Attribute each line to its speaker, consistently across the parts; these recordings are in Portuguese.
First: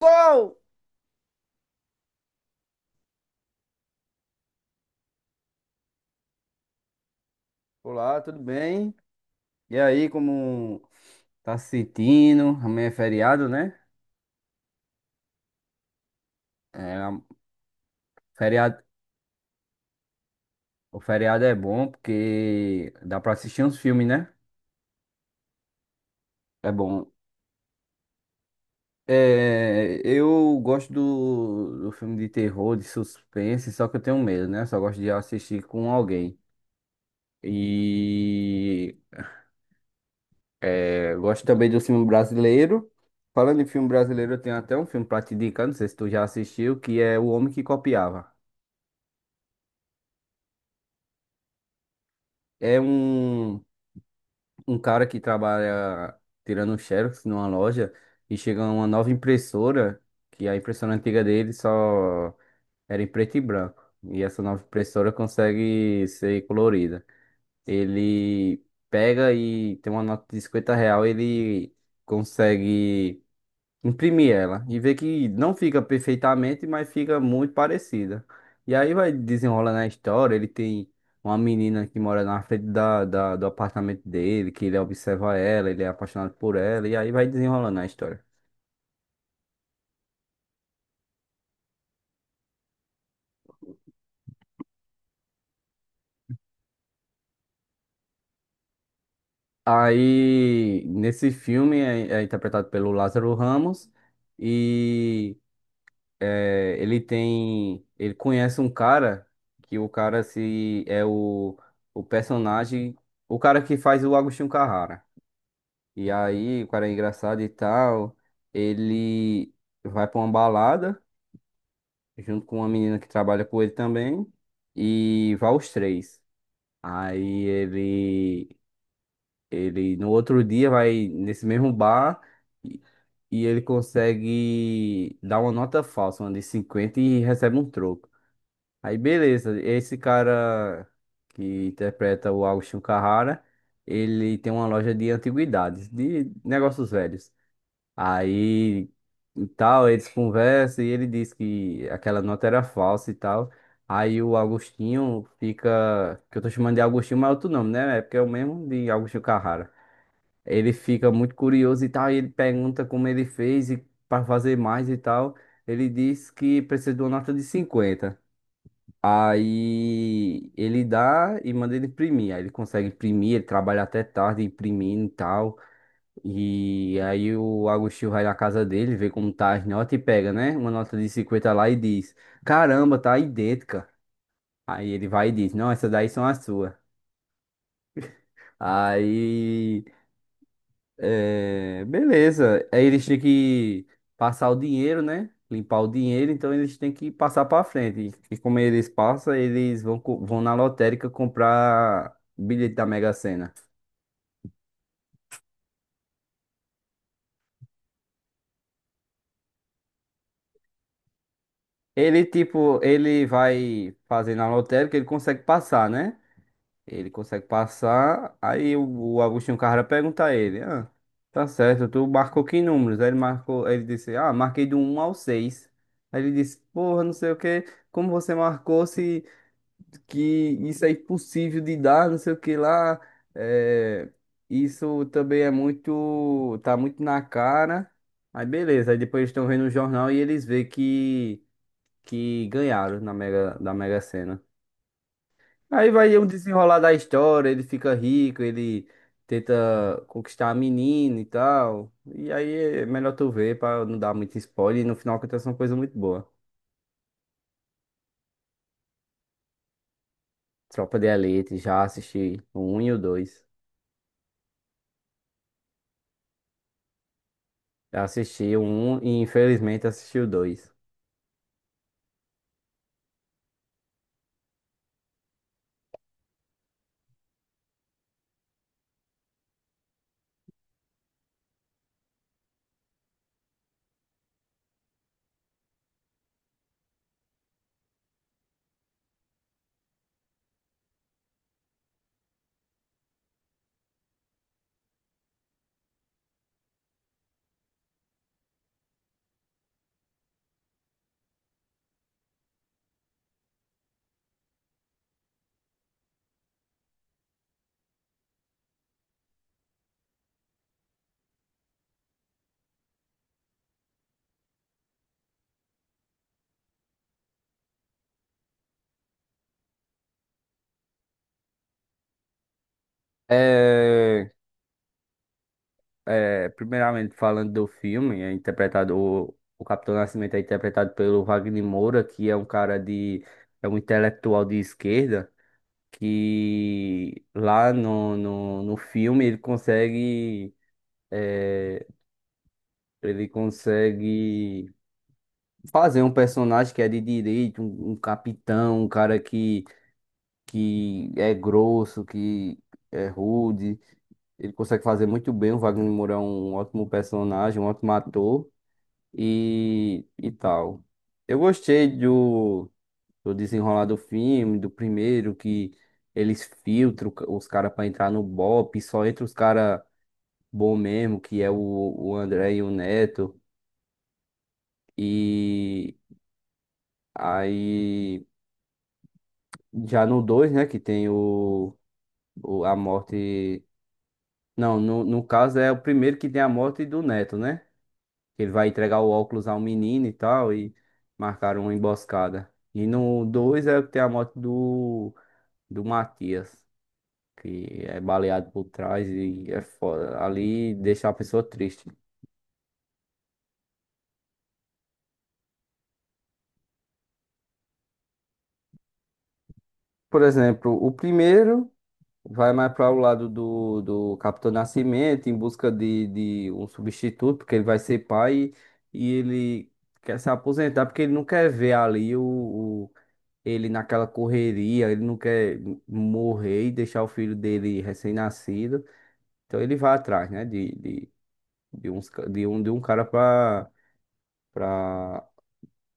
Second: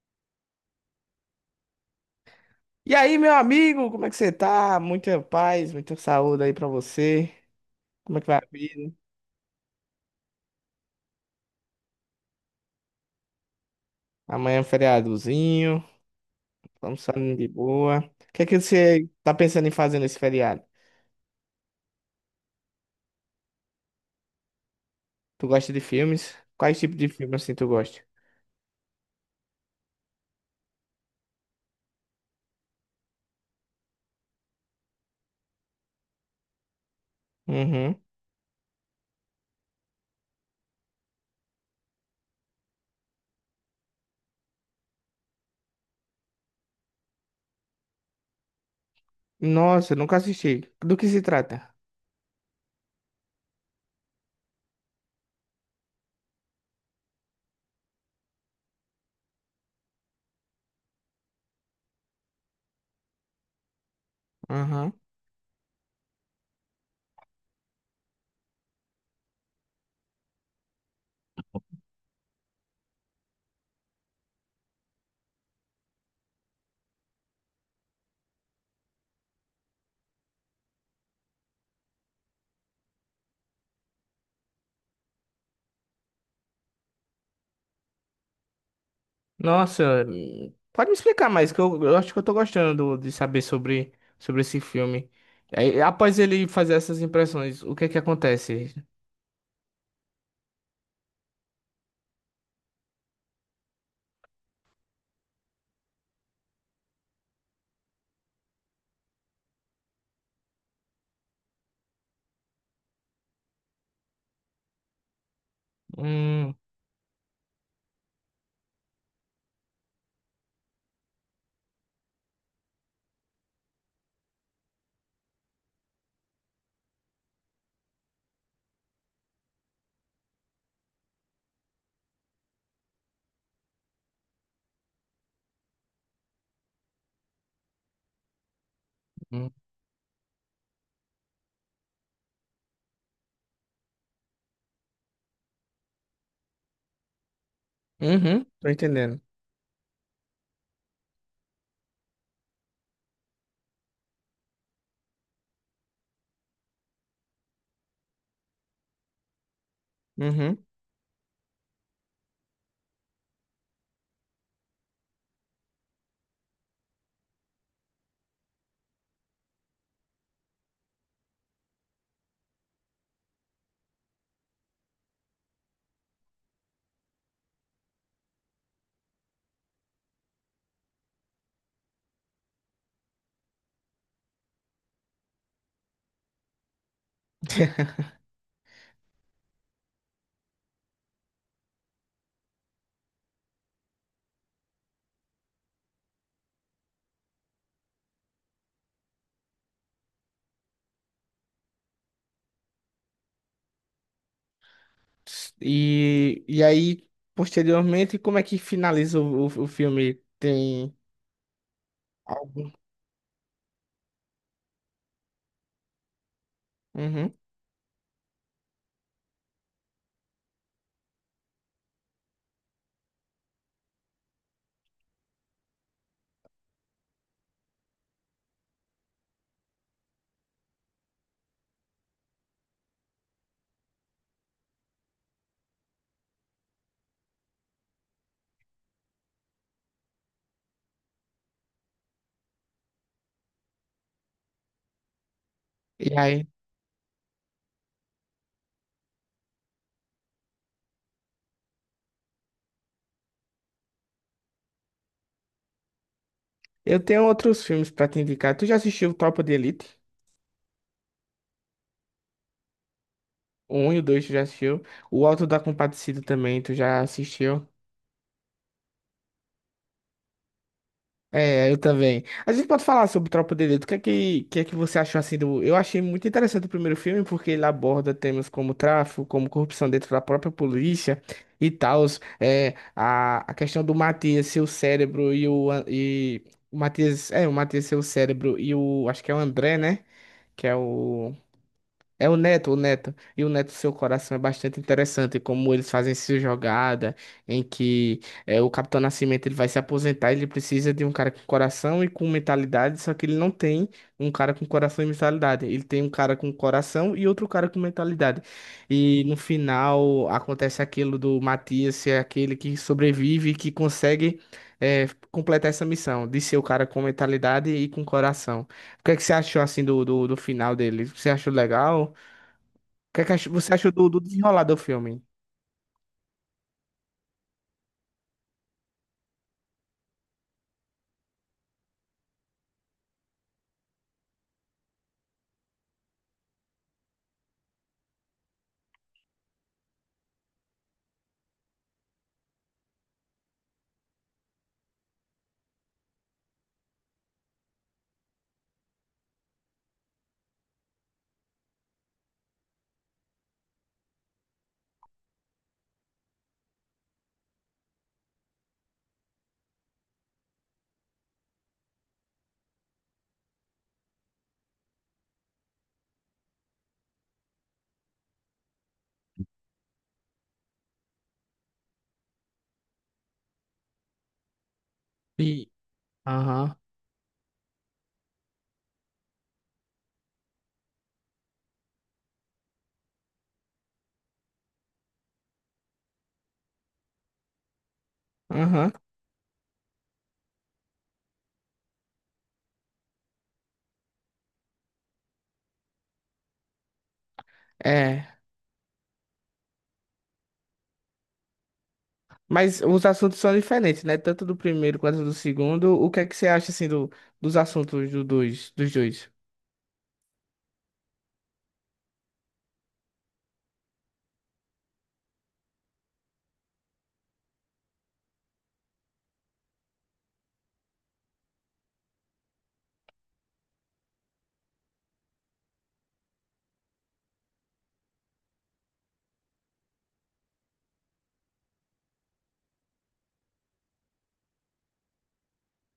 Speaker 1: Uou!
Speaker 2: E aí, meu amigo, como é que você tá? Muita paz, muita saúde aí pra você. Como
Speaker 1: Olá,
Speaker 2: é que vai
Speaker 1: tudo
Speaker 2: a vida?
Speaker 1: bem? E aí, como tá se sentindo? Amanhã é feriado, né?
Speaker 2: Amanhã é um feriadozinho,
Speaker 1: É,
Speaker 2: vamos saindo de boa. O que é que
Speaker 1: feriado,
Speaker 2: você tá pensando em fazer nesse feriado?
Speaker 1: o feriado é bom porque dá pra assistir uns filmes, né?
Speaker 2: Tu gosta de filmes?
Speaker 1: É
Speaker 2: Quais tipos de
Speaker 1: bom.
Speaker 2: filmes assim tu gosta?
Speaker 1: É, eu gosto do filme de terror, de suspense, só que eu tenho medo, né? Só gosto de assistir com alguém.
Speaker 2: Uhum.
Speaker 1: E eu gosto também do filme brasileiro. Falando em filme brasileiro, eu tenho até um filme pra te indicar, não sei se tu já assistiu, que é O Homem que Copiava.
Speaker 2: Nossa, eu nunca assisti. Do que se trata?
Speaker 1: É um cara que trabalha tirando um xerox numa loja e chega uma nova impressora, que a impressora antiga dele só era em preto e branco. E essa nova
Speaker 2: Uhum.
Speaker 1: impressora consegue ser colorida. Ele pega e tem uma nota de 50 real, ele consegue imprimir ela e ver que não fica perfeitamente, mas fica muito parecida. E aí vai desenrolando a história. Ele tem uma menina que mora na frente do apartamento dele, que ele observa ela, ele é apaixonado por ela, e aí vai desenrolando a história.
Speaker 2: Nossa, pode me explicar mais, que eu acho que eu tô gostando de saber sobre, sobre esse filme. Aí, após ele fazer essas impressões, o que é que acontece?
Speaker 1: Aí, nesse filme, é interpretado pelo Lázaro Ramos e ele conhece um cara que o cara se é o personagem, o cara que faz o Agostinho Carrara. E
Speaker 2: Hum.
Speaker 1: aí, o cara é engraçado e tal. Ele vai pra uma balada junto com uma menina que trabalha com ele também. E vai os três. Aí ele no outro dia vai nesse mesmo bar e, e ele consegue dar uma nota falsa, uma de 50 e recebe um troco. Aí
Speaker 2: Hum.
Speaker 1: beleza, esse cara que interpreta o Agostinho Carrara, ele tem uma loja de antiguidades, de negócios velhos.
Speaker 2: Uhum, tô
Speaker 1: Aí
Speaker 2: entendendo.
Speaker 1: e tal, eles conversam e ele diz que aquela nota era falsa e tal. Aí o Agostinho fica, que eu tô chamando de Agostinho, mas é outro nome, né? É porque é o mesmo de Agostinho Carrara.
Speaker 2: Uhum.
Speaker 1: Ele fica muito curioso e tal, e ele pergunta como ele fez e para fazer mais e tal. Ele diz que precisa de uma nota de cinquenta. Aí ele dá e manda ele imprimir. Aí ele consegue imprimir, ele trabalha até tarde imprimindo e tal. E aí o Agostinho vai na casa dele, vê como tá as notas e pega, né? Uma nota de 50 lá e diz: Caramba, tá idêntica. Aí ele vai e diz: Não, essas daí são as suas. Aí, beleza. Aí eles têm que passar o dinheiro, né? Limpar o dinheiro, então eles têm que passar pra frente. E como eles passam, eles vão na lotérica comprar bilhete da Mega Sena.
Speaker 2: E, e aí, posteriormente, como é que finaliza o filme? Tem
Speaker 1: Ele,
Speaker 2: algo?
Speaker 1: tipo, ele vai fazer na lotérica, ele consegue passar, né? Ele
Speaker 2: Uhum.
Speaker 1: consegue passar. Aí o Agostinho Carrara pergunta a ele: Ah, tá certo, tu marcou que números? Aí ele marcou, ele disse: Ah, marquei do um ao 6. Aí ele disse: Porra, não sei o que, como você marcou se que isso é impossível de dar, não sei o que lá. É, isso também é muito, tá muito na cara. Aí beleza, aí depois eles estão vendo o jornal e eles vê que ganharam da Mega Sena. Aí
Speaker 2: E
Speaker 1: vai um
Speaker 2: aí?
Speaker 1: desenrolar da história, ele fica rico, ele tenta conquistar a menina e tal. E aí é melhor tu ver pra não dar muito spoiler. E no final acontece uma coisa muito boa.
Speaker 2: Eu tenho outros filmes pra te indicar. Tu já assistiu Tropa de Elite?
Speaker 1: Tropa de Elite, já assisti o 1 e o dois.
Speaker 2: O 1 e o 2 tu já assistiu. O Auto da Compadecida também tu já assistiu.
Speaker 1: Já assisti o 1 e infelizmente assisti o dois.
Speaker 2: É, eu também. A gente pode falar sobre Tropa de Elite. O que é que você achou assim do. Eu achei muito interessante o primeiro filme, porque ele aborda temas como tráfico, como corrupção dentro da própria polícia e tal. É, a questão do Matias ser o cérebro e o. E, o Matias. É, o Matias ser o cérebro e o. Acho que é o André, né? Que é o. É o Neto, o Neto. E o Neto, seu coração é bastante interessante, como eles fazem essa jogada, em que é, o Capitão Nascimento ele vai se aposentar, ele precisa de um cara com coração e com mentalidade, só que ele não tem um cara com coração e mentalidade. Ele tem um cara com coração e outro cara com mentalidade. E no final acontece aquilo do Matias ser aquele que sobrevive e que consegue é, completar essa missão, de ser o cara com mentalidade e com coração. O que é que você achou assim do final dele? Você achou legal? O que é que você achou do
Speaker 1: É,
Speaker 2: desenrolar do filme?
Speaker 1: é, primeiramente falando do filme, é interpretado, o Capitão Nascimento é interpretado pelo Wagner Moura, que é um cara é um intelectual de esquerda. Que lá no filme ele consegue fazer um personagem que é de direito, um capitão, um cara que é grosso, que é rude. Ele consegue fazer muito bem. O Wagner Moura é um ótimo personagem, um ótimo ator e tal. Eu gostei do desenrolar do filme, do primeiro, que eles filtram os caras pra entrar no BOPE, só entra os caras bom mesmo, que é o André e o Neto.
Speaker 2: E.
Speaker 1: E
Speaker 2: Aham,
Speaker 1: aí, já no 2 né, que tem o, a morte. Não, no caso é o primeiro que tem a morte do Neto, né? Ele vai
Speaker 2: aham.
Speaker 1: entregar o óculos ao menino e tal, e marcaram uma emboscada. E no 2 é o que tem a morte do Matias, que é
Speaker 2: É.
Speaker 1: baleado por trás e é foda. Ali deixa a pessoa triste.
Speaker 2: Mas os assuntos são diferentes, né? Tanto do primeiro quanto do segundo. O que é que você acha, assim, do, dos assuntos do dois, dos dois?
Speaker 1: Por exemplo, o primeiro. Vai mais para o lado do Capitão Nascimento em busca de um substituto, porque ele vai ser pai e ele quer se aposentar porque ele não quer ver ali o, ele naquela correria, ele não quer morrer e deixar o filho dele recém-nascido. Então ele vai atrás, né, de, uns, ca- de um cara para para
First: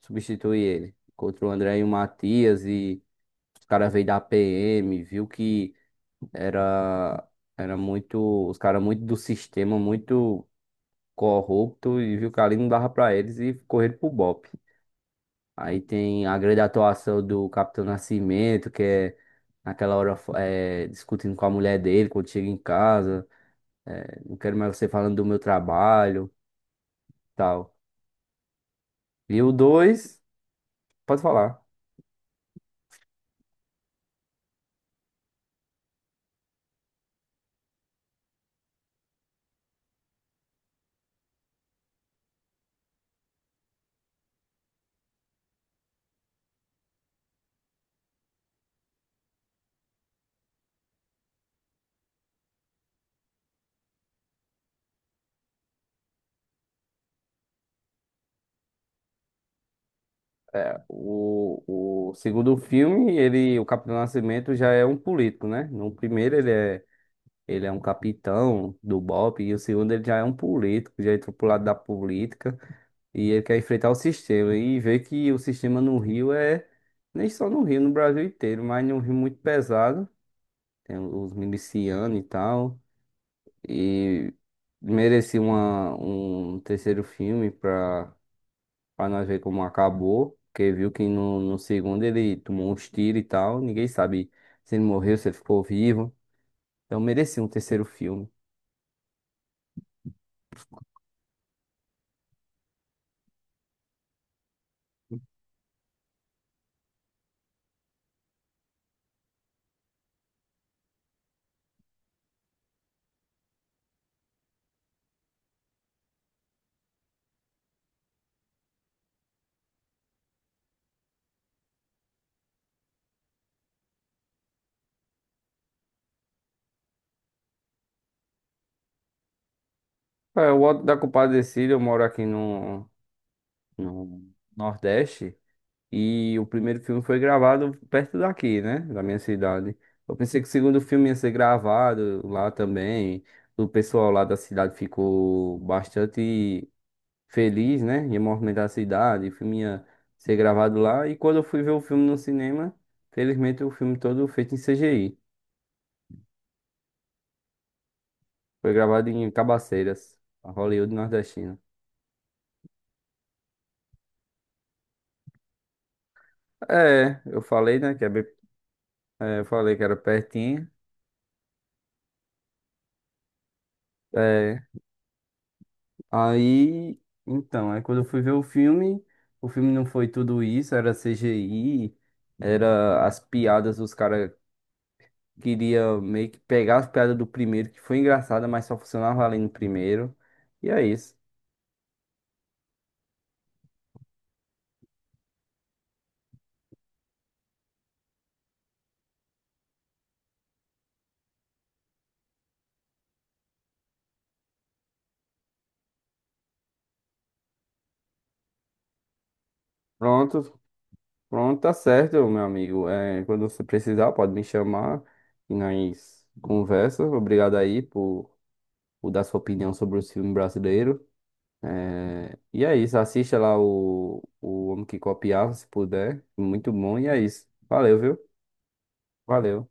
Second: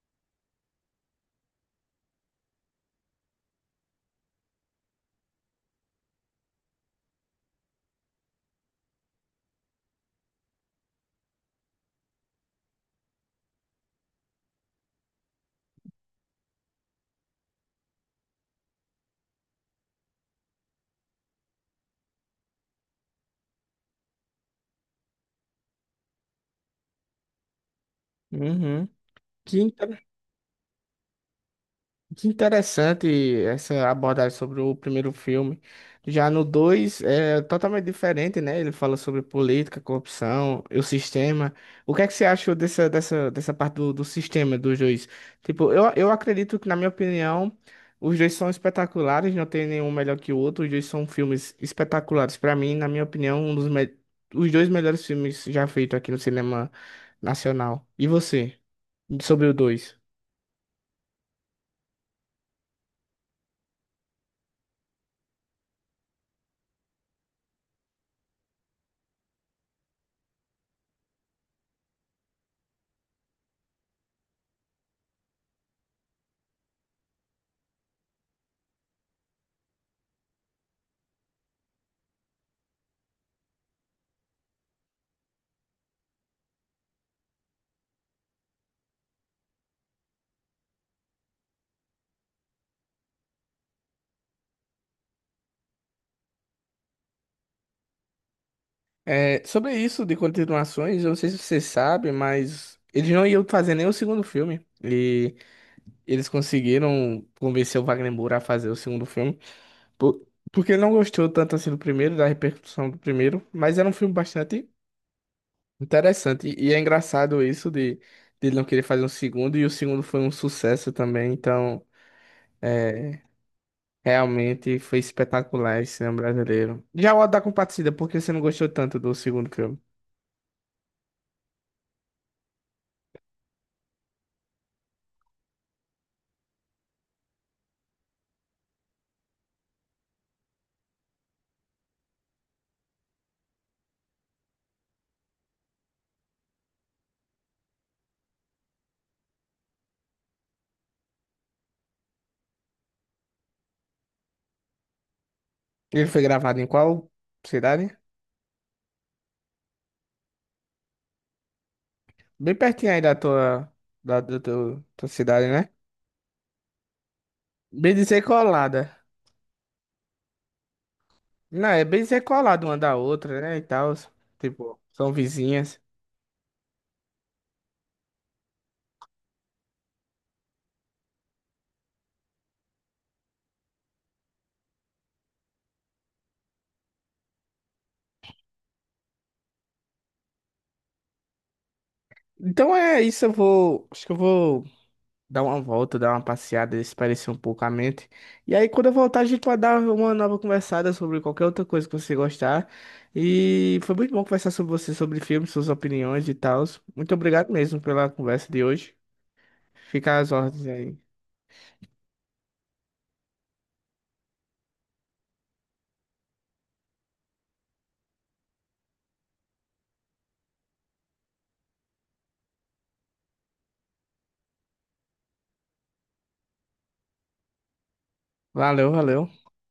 Speaker 1: substituir ele. Encontrou o André e o Matias e os caras veio da PM, viu que era, era muito, os caras muito do sistema, muito corrupto e viu que ali não dava pra eles e correram pro BOPE. Aí tem a grande atuação do Capitão Nascimento, que é naquela hora discutindo com a mulher dele quando chega em casa. É, não quero mais você falando do meu trabalho, tal.
Speaker 2: Uhum.
Speaker 1: E o
Speaker 2: Que
Speaker 1: dois, pode falar.
Speaker 2: Que interessante essa abordagem sobre o primeiro filme. Já no 2 é totalmente diferente, né? Ele fala sobre política, corrupção e o sistema. O que é que você achou dessa parte do sistema dos dois? Tipo, eu acredito que, na minha opinião, os dois são espetaculares, não tem nenhum melhor que o outro. Os dois são filmes espetaculares. Para mim, na minha opinião, um dos me... os dois melhores filmes já feitos aqui no cinema nacional. E você, sobre o 2?
Speaker 1: É, o segundo filme, ele, o Capitão Nascimento já é um político, né? No primeiro ele é. Ele é um capitão do BOPE e o segundo ele já é um político, já entrou pro lado da política e ele quer enfrentar o sistema e vê que o sistema no Rio é, nem só no Rio, no Brasil inteiro, mas num Rio muito pesado, tem os milicianos e tal, e merecia um terceiro filme pra nós ver como acabou, porque viu que no segundo ele tomou uns tiros e tal, ninguém sabe se ele morreu, se ele ficou vivo, então merecia um terceiro filme.
Speaker 2: É, sobre isso de continuações, eu não sei se você sabe, mas eles não iam fazer nem o segundo filme. E eles conseguiram convencer o Wagner Moura a fazer o segundo filme. por- Porque ele não gostou tanto assim do primeiro, da repercussão do primeiro, mas era um filme bastante interessante. E é engraçado isso de ele não querer fazer um segundo, e o segundo foi um sucesso também, então realmente foi espetacular esse cinema brasileiro. Já o Auto da Compadecida, por que você não gostou tanto do segundo filme?
Speaker 1: É, o Alto da Compadecida, eu moro aqui no Nordeste e o primeiro filme foi gravado perto daqui, né? Da minha cidade. Eu pensei que o segundo filme ia ser gravado lá também. O pessoal lá da cidade ficou bastante feliz, né? Ia movimentar a cidade, o filme ia ser gravado lá. E quando eu fui ver o filme no cinema, felizmente o filme todo feito em CGI.
Speaker 2: Ele foi gravado em qual cidade?
Speaker 1: Foi gravado em Cabaceiras, a Hollywood nordestina.
Speaker 2: Bem pertinho aí da tua, da tua, tua cidade, né?
Speaker 1: É, eu falei, né,
Speaker 2: Bem
Speaker 1: que é
Speaker 2: dizer
Speaker 1: bem.
Speaker 2: colada.
Speaker 1: É, eu falei que era pertinho.
Speaker 2: Não, é bem dizer colada uma da outra, né? E tal.
Speaker 1: É,
Speaker 2: Tipo, são vizinhas.
Speaker 1: aí, então, aí quando eu fui ver o filme não foi tudo isso, era CGI, era as piadas, os caras queriam meio que pegar as piadas do primeiro, que foi engraçada, mas só funcionava ali no primeiro. E é isso.
Speaker 2: Então é isso, eu vou. Acho que eu vou dar uma volta, dar uma passeada, espairecer um pouco a mente. E aí, quando eu voltar, a gente vai dar uma nova conversada sobre qualquer outra coisa que você gostar. E foi muito bom conversar sobre você, sobre filmes, suas opiniões e tal. Muito obrigado mesmo pela conversa de hoje. Fica às
Speaker 1: Pronto,
Speaker 2: ordens aí.
Speaker 1: pronto, tá certo, meu amigo. É, quando você precisar, pode me chamar e nós conversa. Obrigado aí por dar sua opinião sobre o filme brasileiro. E é isso, assista lá o Homem que Copiava, se puder. Muito bom, e é isso. Valeu, viu?
Speaker 2: Valeu, valeu.
Speaker 1: Valeu.